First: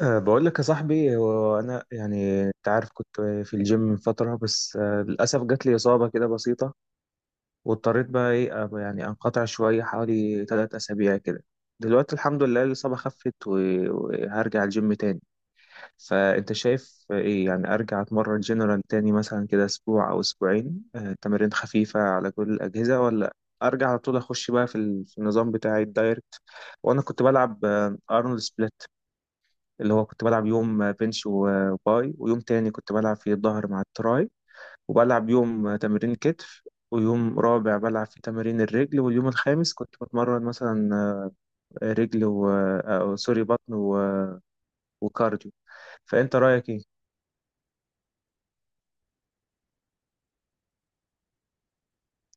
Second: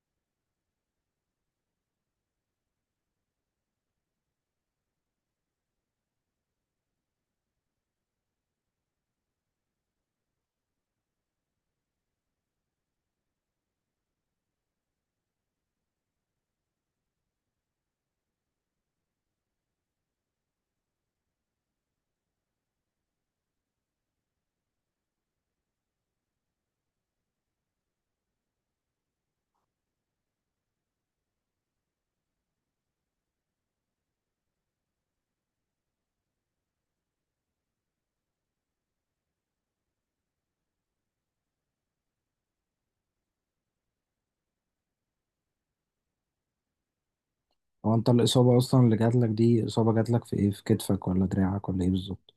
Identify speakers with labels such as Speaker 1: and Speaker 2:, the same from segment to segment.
Speaker 1: بقول لك يا صاحبي، هو انا يعني انت عارف كنت في الجيم من فتره، بس للاسف جات لي اصابه كده بسيطه، واضطريت بقى يعني انقطع شويه حوالي 3 اسابيع كده. دلوقتي الحمد لله الاصابه خفت وهرجع الجيم تاني. فانت شايف ايه؟ يعني ارجع اتمرن جنرال تاني مثلا كده اسبوع او اسبوعين، تمارين خفيفه على كل الاجهزه، ولا ارجع على طول اخش بقى في النظام بتاعي الدايركت. وانا كنت بلعب ارنولد سبليت، اللي هو كنت بلعب يوم بنش وباي، ويوم تاني كنت بلعب فيه الظهر مع التراي، وبلعب يوم تمرين كتف، ويوم رابع بلعب في تمارين الرجل، واليوم الخامس كنت بتمرن مثلا رجل و سوري بطن وكارديو. فأنت رأيك إيه؟
Speaker 2: هو انت الإصابة أصلا اللي جاتلك دي إصابة جاتلك في إيه؟ في كتفك ولا دراعك ولا إيه بالظبط؟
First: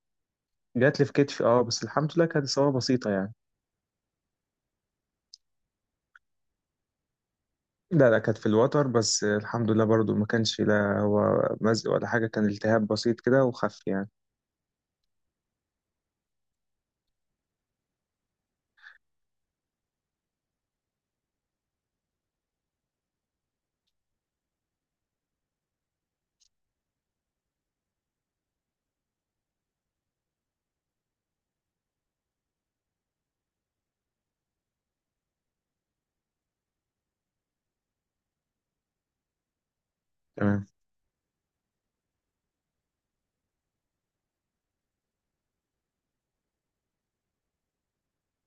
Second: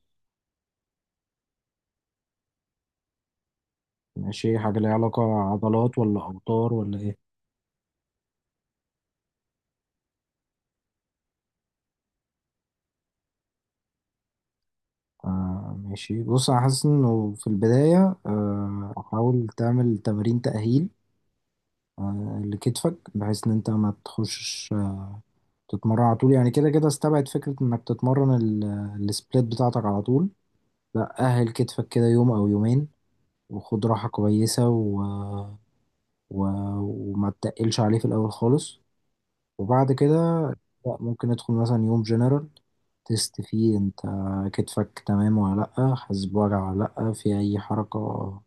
Speaker 1: جات لي في كتفي، اه، بس الحمد لله كانت إصابة بسيطة يعني.
Speaker 2: ماشي، حاجة ليها علاقة عضلات ولا أوتار ولا إيه؟
Speaker 1: لا لا، كانت في الوتر، بس الحمد لله برضو ما كانش لا هو مزق ولا حاجة، كان التهاب بسيط كده وخف يعني.
Speaker 2: آه، ماشي، بص، أنا حاسس إنه في البداية حاول تعمل تمارين تأهيل لكتفك بحيث إن أنت ما تخشش، تتمرن على طول. يعني كده كده استبعد فكرة إنك تتمرن السبليت بتاعتك على طول. لا، أهل كتفك كده يوم أو يومين، وخد راحة كويسة و... وما تتقلش عليه في الأول خالص، وبعد كده
Speaker 1: تمام.
Speaker 2: لا ممكن ندخل مثلا يوم جنرال تيست فيه انت كتفك تمام ولا لأ، حاسس بوجع ولا لأ في أي حركة،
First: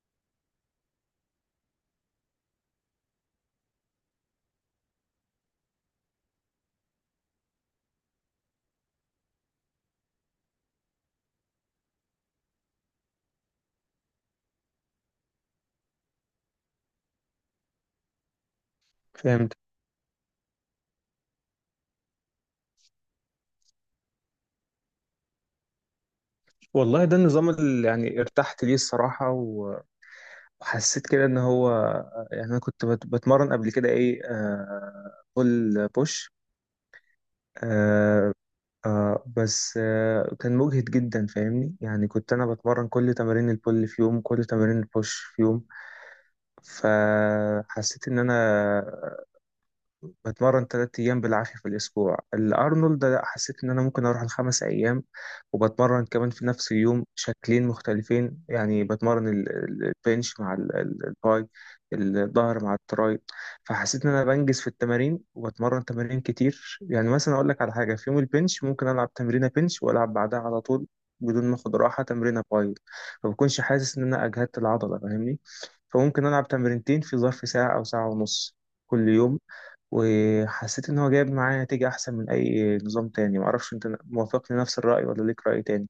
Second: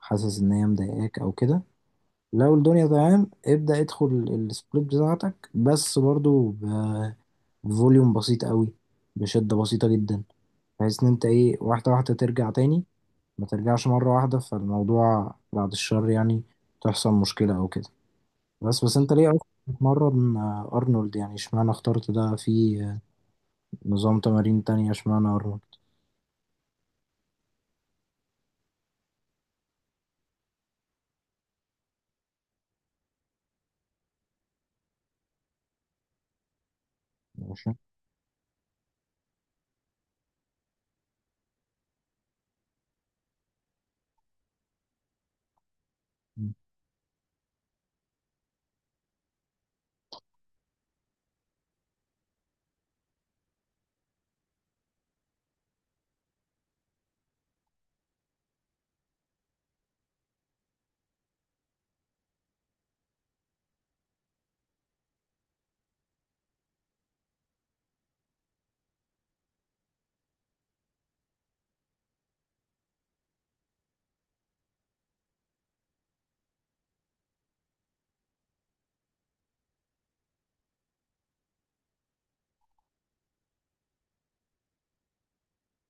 Speaker 2: حاسس إن هي مضايقاك أو كده. لو الدنيا تمام ابدأ ادخل السبليت بتاعتك، بس برضو بفوليوم بسيط قوي، بشدة بسيطة جدا، بحيث إن انت ايه واحدة واحدة ترجع تاني، ما ترجعش مرة واحدة فالموضوع بعد الشر يعني تحصل مشكلة أو كده. بس انت ليه أصلا
Speaker 1: فهمت.
Speaker 2: بتتمرن أرنولد؟ يعني اشمعنى اخترت ده في نظام تمارين تانية؟ اشمعنى ارنولد؟
Speaker 1: والله ده النظام اللي يعني ارتحت ليه الصراحة، وحسيت كده ان هو، يعني انا كنت بتمرن قبل كده ايه، آه، بول بوش.
Speaker 2: ماشي.
Speaker 1: آه. آه بس آه كان مجهد جدا، فاهمني؟ يعني كنت انا بتمرن كل تمارين البول في يوم، كل تمارين البوش في يوم. فحسيت ان انا بتمرن 3 أيام بالعافية في الأسبوع. الأرنولد لا، حسيت إن أنا ممكن أروح الـ 5 أيام، وبتمرن كمان في نفس اليوم شكلين مختلفين، يعني بتمرن البنش مع الباي، الظهر مع التراي. فحسيت إن أنا بنجز في التمارين، وبتمرن تمارين كتير. يعني مثلا أقول لك على حاجة، في يوم البنش ممكن ألعب تمرينة بنش وألعب بعدها على طول بدون ما اخد راحة تمرينة باي، فبكونش حاسس إن أنا أجهدت العضلة، فاهمني؟ فممكن ألعب تمرينتين في ظرف ساعة أو ساعة ونص كل يوم. وحسيت إن هو جايب معاه نتيجة أحسن من أي نظام تاني. معرفش أنت موافقني نفس الرأي ولا ليك رأي تاني.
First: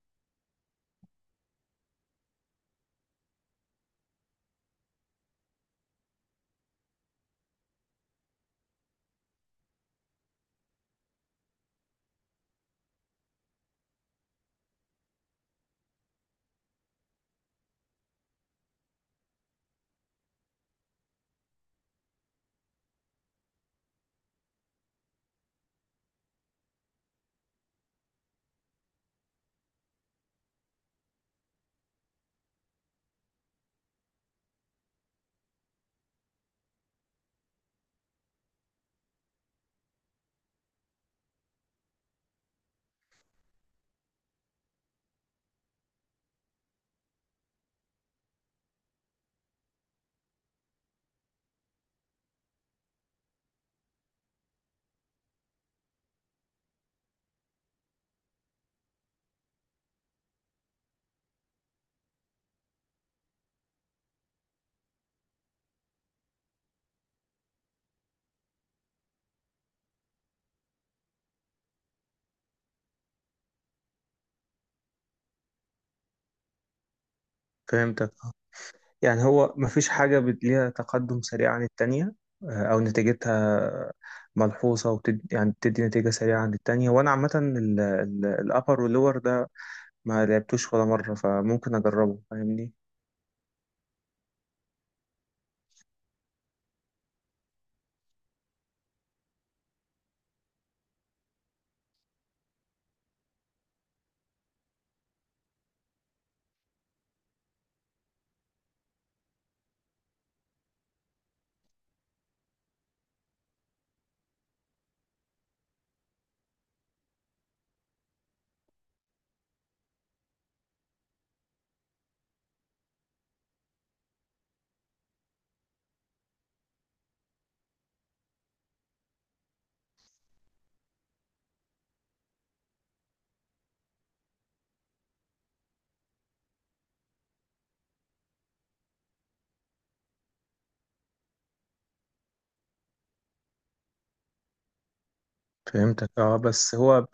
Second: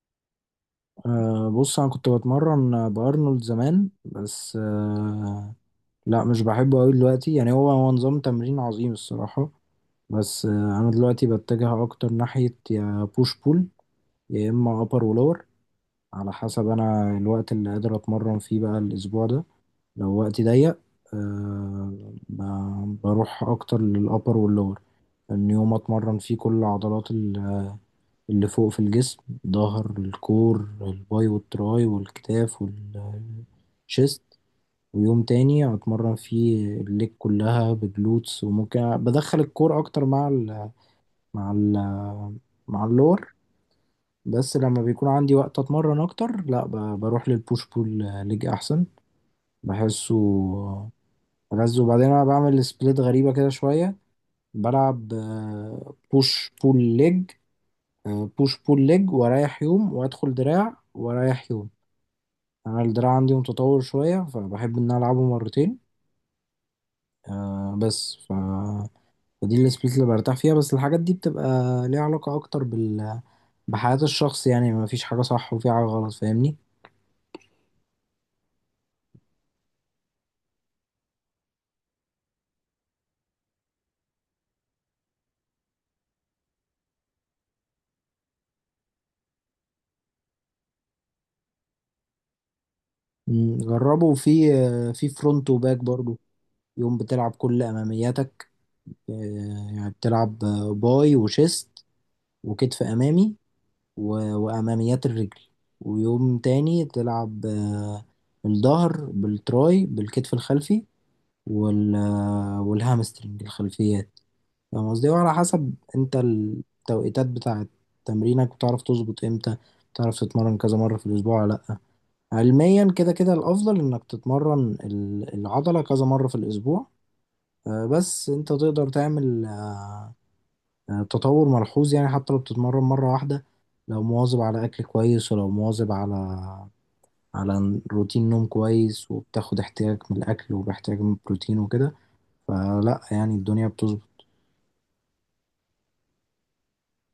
Speaker 2: أه، بص، انا كنت بتمرن بارنولد زمان، بس لا مش بحبه قوي دلوقتي. يعني هو هو نظام تمرين عظيم الصراحة، بس انا دلوقتي بتجه اكتر ناحية يا بوش بول، يا اما ابر ولور، على حسب انا الوقت اللي قادر اتمرن فيه بقى الاسبوع ده. لو وقتي ضيق، أه بروح اكتر للابر واللور، ان يوم اتمرن فيه كل عضلات اللي فوق في الجسم، ظهر الكور الباي والتراي والكتاف والشيست، ويوم تاني هتمرن فيه الليج كلها بجلوتس، وممكن بدخل الكور اكتر مع ال مع ال مع اللور. بس لما بيكون عندي وقت اتمرن اكتر، لا بروح للبوش بول ليج احسن، بحسه ألذ. وبعدين انا بعمل سبليت غريبة كده شوية: بلعب بوش بول ليج بوش بول ليج، واريح يوم وادخل دراع واريح يوم. يعني انا الدراع عندي متطور شويه فبحب ان أنا العبه مرتين، بس فدي السبليت اللي برتاح فيها. بس الحاجات دي بتبقى ليها علاقه اكتر بحياه الشخص، يعني ما فيش حاجه صح وفي حاجه غلط، فاهمني.
Speaker 1: فهمتك آه. يعني هو مفيش حاجة ليها تقدم سريع عن التانية، آه، أو نتيجتها ملحوظة يعني بتدي نتيجة سريعة عن التانية؟ وأنا عامة الأبر واللور ده ما لعبتوش ولا مرة، فممكن أجربه، فاهمني.
Speaker 2: جربه في فرونت وباك برضو. يوم بتلعب كل امامياتك آه، يعني بتلعب، باي وشيست وكتف امامي و- وأماميات الرجل. ويوم تاني تلعب، الظهر بالتراي بالكتف الخلفي وال آه، والهامسترنج الخلفيات. فاهم قصدي، وعلى حسب انت التوقيتات بتاعة تمرينك بتعرف تظبط امتى، بتعرف تتمرن كذا مرة في الأسبوع ولا لأ. علميا كده كده الأفضل إنك تتمرن العضلة كذا مرة في الأسبوع. بس انت تقدر تعمل، يعني التطور ملحوظ، يعني حتى لو بتتمرن مرة واحدة، لو مواظب على أكل كويس، ولو مواظب على روتين نوم كويس، وبتاخد احتياج من الأكل وباحتياج من البروتين وكده، فلا يعني الدنيا بتظبط.
Speaker 1: فهمتك اه. بس هو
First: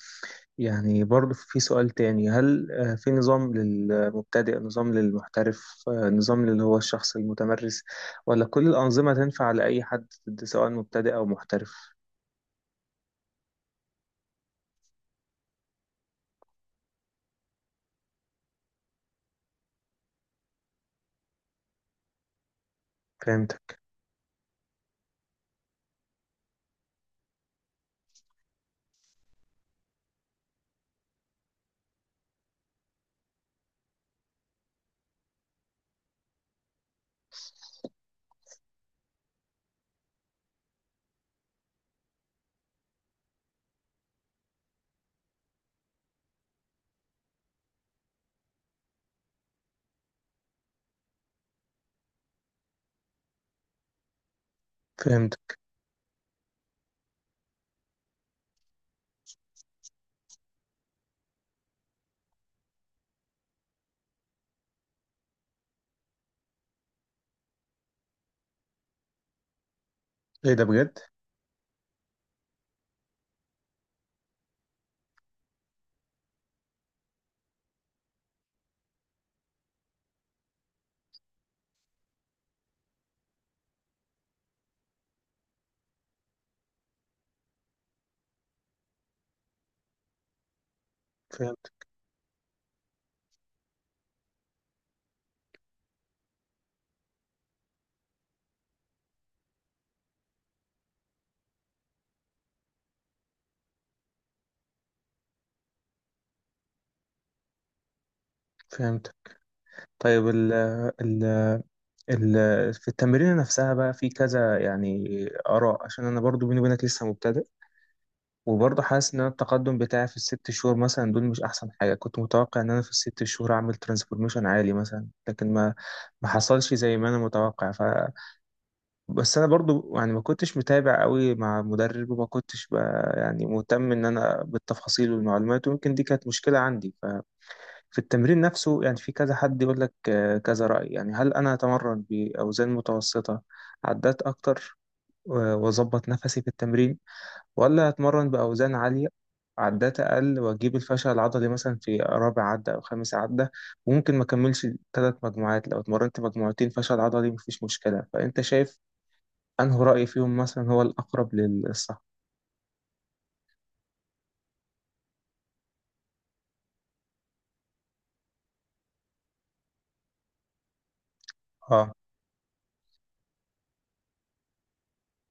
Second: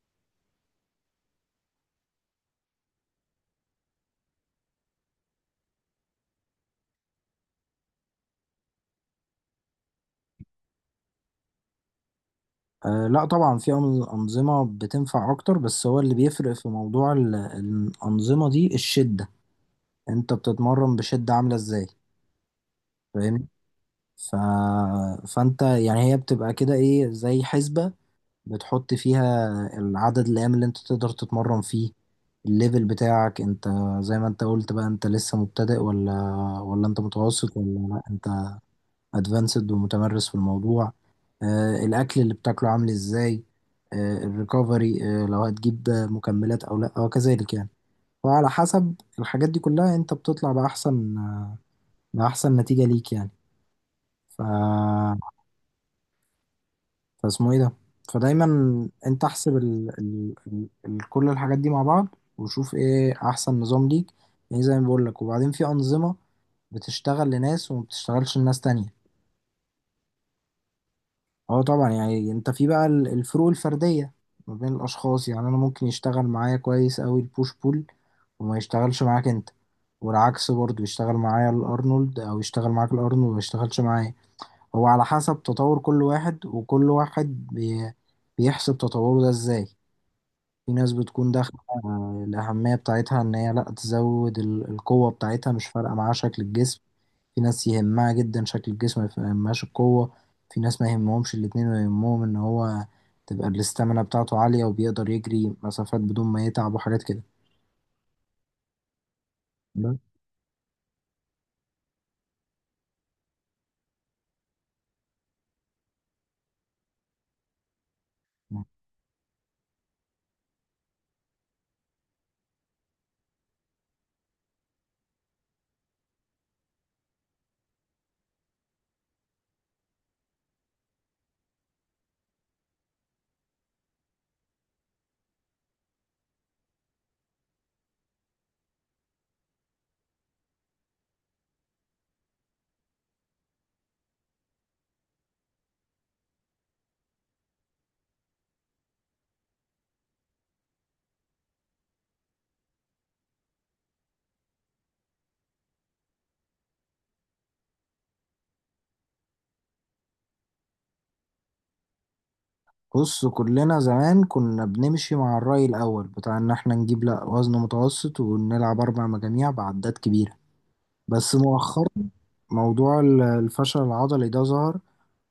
Speaker 1: يعني برضه في سؤال تاني، هل آه، في نظام للمبتدئ، نظام للمحترف، آه، نظام اللي هو الشخص المتمرس، ولا كل الأنظمة تنفع لأي حد سواء مبتدئ أو محترف؟
Speaker 2: أه، لا طبعا في أنظمة بتنفع أكتر، بس هو اللي بيفرق في موضوع الأنظمة دي الشدة. أنت بتتمرن بشدة عاملة إزاي؟ فاهمني؟
Speaker 1: فهمتك.
Speaker 2: ف... فأنت يعني هي بتبقى كده إيه زي حسبة، بتحط فيها العدد الأيام اللي انت تقدر تتمرن فيه، الليفل بتاعك انت، زي ما انت قلت بقى انت لسه مبتدئ ولا انت متوسط، ولا لا انت ادفانسد ومتمرس في الموضوع؟ الاكل اللي بتاكله عامل ازاي، الريكفري، لو هتجيب مكملات او لا، وكذلك يعني. وعلى حسب الحاجات دي كلها انت بتطلع بأحسن نتيجة ليك يعني. ف
Speaker 1: فهمتك.
Speaker 2: فاسمه ايه ده. فدايما انت احسب كل الحاجات دي مع بعض، وشوف ايه احسن نظام ليك. يعني زي ما بقول لك، وبعدين في انظمه بتشتغل لناس وما بتشتغلش لناس تانية.
Speaker 1: إيه ده بجد.
Speaker 2: اه طبعا، يعني انت في بقى الفروق الفرديه ما بين الاشخاص. يعني انا ممكن يشتغل معايا كويس قوي البوش بول وما يشتغلش معاك انت، والعكس برضه، يشتغل معايا الارنولد او يشتغل معاك الارنولد وما يشتغلش معايا. هو على حسب تطور كل واحد، وكل واحد بيحسب تطوره ده ازاي. في ناس بتكون داخلة
Speaker 1: فهمتك.
Speaker 2: آه، الأهمية بتاعتها إن هي لأ تزود القوة بتاعتها، مش فارقة معاها شكل الجسم. في ناس يهمها جدا شكل الجسم، ما يهمهاش القوة. في ناس ما يهمهمش الاتنين، ويهمهم إن هو تبقى الاستامينا بتاعته عالية، وبيقدر يجري مسافات بدون ما يتعب وحاجات كده.
Speaker 1: فهمتك.
Speaker 2: بس.
Speaker 1: طيب، ال ال ال في التمرين نفسها بقى في كذا يعني آراء. عشان أنا برضو بيني وبينك لسه مبتدئ، وبرضه حاسس ان أنا التقدم بتاعي في الـ 6 شهور مثلا دول مش احسن حاجه. كنت متوقع ان انا في الـ 6 شهور اعمل ترانسفورميشن عالي مثلا، لكن ما حصلش زي ما انا متوقع. بس انا برضه يعني ما كنتش متابع قوي مع مدرب، وما كنتش يعني مهتم ان انا بالتفاصيل والمعلومات، ويمكن دي كانت مشكله عندي. ففي التمرين نفسه يعني في كذا حد يقول لك آه، كذا راي. يعني هل انا اتمرن باوزان متوسطه عدات اكتر واظبط نفسي في التمرين، ولا أتمرن بأوزان عالية عدات أقل وأجيب الفشل العضلي مثلا في رابع عدة أو خامس عدة، وممكن ما أكملش 3 مجموعات؟ لو اتمرنت مجموعتين فشل عضلي مفيش مشكلة. فأنت شايف أنه رأي فيهم مثلا هو الأقرب للصح؟
Speaker 2: بص، كلنا زمان كنا بنمشي مع الرأي الأول بتاع إن إحنا نجيب، لأ، وزن متوسط ونلعب 4 مجاميع بعدات كبيرة، بس مؤخرا
Speaker 1: اه.
Speaker 2: موضوع الفشل العضلي ده ظهر،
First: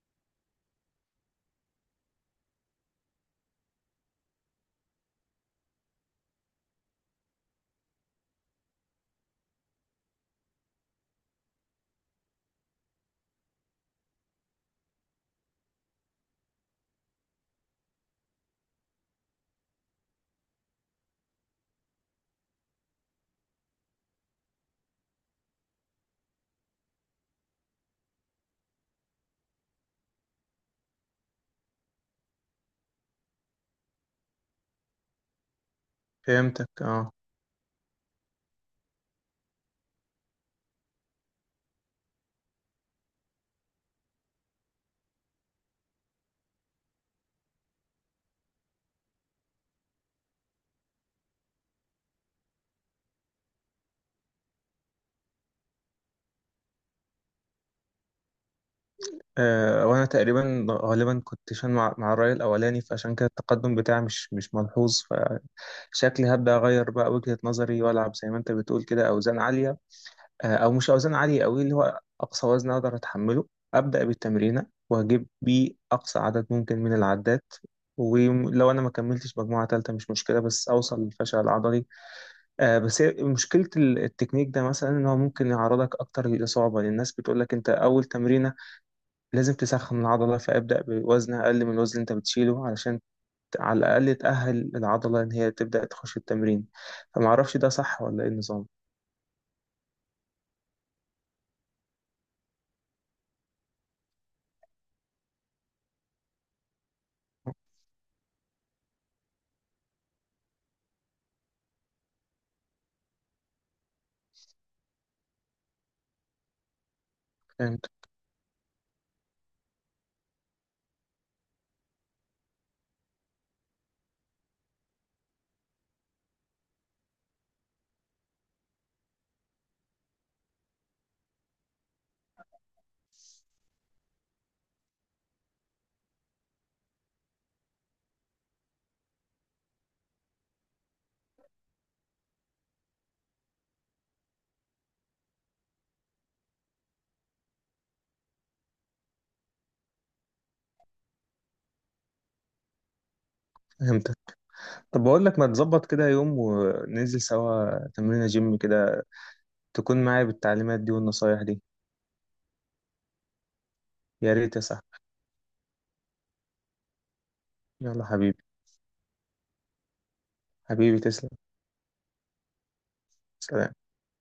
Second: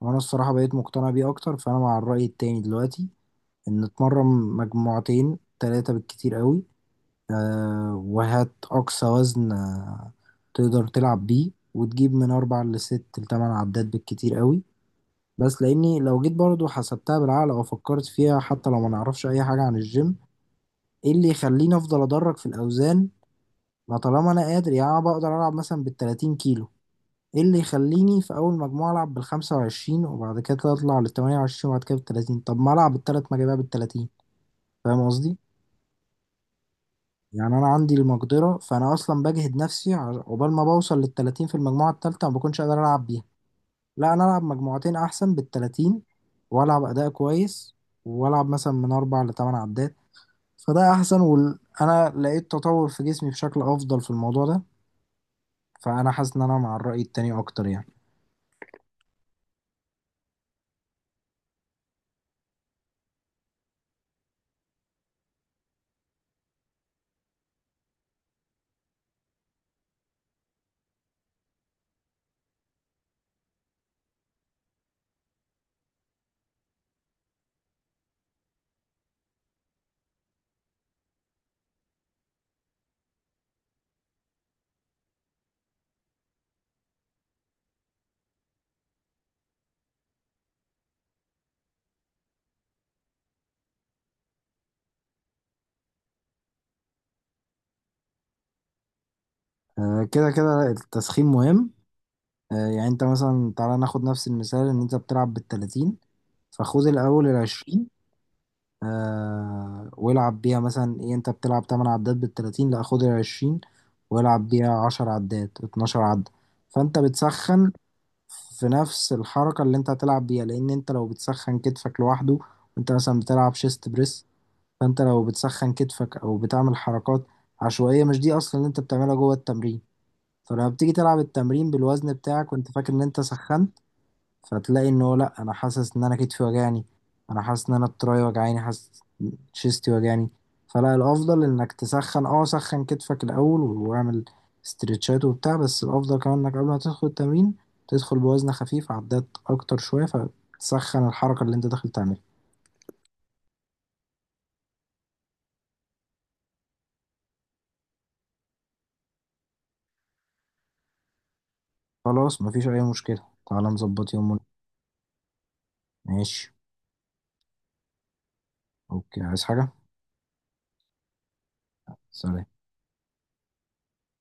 Speaker 2: وانا الصراحة بقيت مقتنع بيه اكتر. فانا مع الرأي التاني دلوقتي، ان اتمرن مجموعتين تلاتة بالكتير قوي. أه، وهات اقصى وزن، تقدر تلعب بيه، وتجيب من 4 لـ6 لـ8 عدات بالكتير قوي. بس لاني لو جيت برضو حسبتها بالعقل او فكرت فيها، حتى لو ما نعرفش اي حاجة عن الجيم، ايه اللي يخليني افضل ادرج في الاوزان؟ ما طالما انا قادر، يعني انا بقدر العب مثلا بـ30 كيلو، ايه اللي يخليني في اول مجموعة العب بـ25 وبعد كده اطلع لـ28 وبعد كده بالتلاتين؟ طب ما العب الـ3 مجاميع بالتلاتين. فاهم قصدي؟
Speaker 1: فهمتك اه.
Speaker 2: يعني انا عندي المقدرة، فانا اصلا بجهد نفسي عقبال ما بوصل للتلاتين في المجموعة التالتة، ما بكونش قادر العب بيها. لا، انا العب مجموعتين احسن بالتلاتين، والعب اداء كويس، والعب مثلا من 4 لـ8 عدات، فده احسن. وانا لقيت تطور في جسمي بشكل افضل في الموضوع ده، فانا حاسس ان انا مع الرأي التاني اكتر يعني.
Speaker 1: آه، وانا تقريبا غالبا كنت شان مع الرأي الأولاني، فعشان كده التقدم بتاعي مش ملحوظ. فشكلي هبدأ أغير بقى وجهة نظري، وألعب زي ما أنت بتقول كده أوزان عالية، آه، او مش اوزان عاليه قوي، اللي هو اقصى وزن اقدر اتحمله ابدا بالتمرينه، واجيب بيه اقصى عدد ممكن من العدات. ولو انا ما كملتش مجموعه ثالثه مش مشكله، بس اوصل للفشل العضلي. آه، بس هي مشكله التكنيك ده مثلا ان هو ممكن يعرضك اكتر للاصابه، لأن الناس بتقول لك انت اول تمرينه لازم تسخن العضله، فابدا بوزن اقل من الوزن اللي انت بتشيله علشان على الاقل تاهل العضله ان هي تبدا تخش التمرين. فما اعرفش ده صح ولا ايه النظام.
Speaker 2: كده كده التسخين مهم. يعني انت مثلا تعالى ناخد نفس المثال: ان انت بتلعب بالتلاتين، فخد الاول العشرين والعب بيها، مثلا ايه، انت بتلعب 8 عدات بالتلاتين، لا خد العشرين والعب بيها 10 عدات 12 عدة، فانت بتسخن
Speaker 1: فهمت.
Speaker 2: في نفس الحركة اللي انت هتلعب بيها. لان انت لو بتسخن كتفك لوحده وانت مثلا بتلعب شيست بريس، فانت لو بتسخن كتفك او بتعمل حركات عشوائية مش دي اصلا اللي انت بتعملها جوه التمرين، فلما بتيجي تلعب التمرين بالوزن بتاعك وانت فاكر ان انت سخنت، فتلاقي ان هو لا، انا حاسس ان انا كتفي وجعني، انا حاسس ان انا التراي وجعاني، حاسس شيستي وجعني. فلا، الافضل انك تسخن، سخن كتفك الاول واعمل استرتشات وبتاع، بس الافضل كمان انك قبل ما تدخل التمرين تدخل بوزن خفيف عدات اكتر شوية فتسخن الحركة اللي انت داخل تعملها.
Speaker 1: فهمت. طب بقول لك، ما تظبط كده يوم، وننزل سوا تمرينة جيم كده، تكون معايا بالتعليمات دي والنصايح دي.
Speaker 2: خلاص، مفيش اي مشكلة. تعالى نظبط يوم
Speaker 1: يا ريت يا صاحبي.
Speaker 2: ماشي.
Speaker 1: يلا حبيبي.
Speaker 2: اوكي. عايز حاجة؟
Speaker 1: حبيبي تسلم.
Speaker 2: سلام.
Speaker 1: سلام.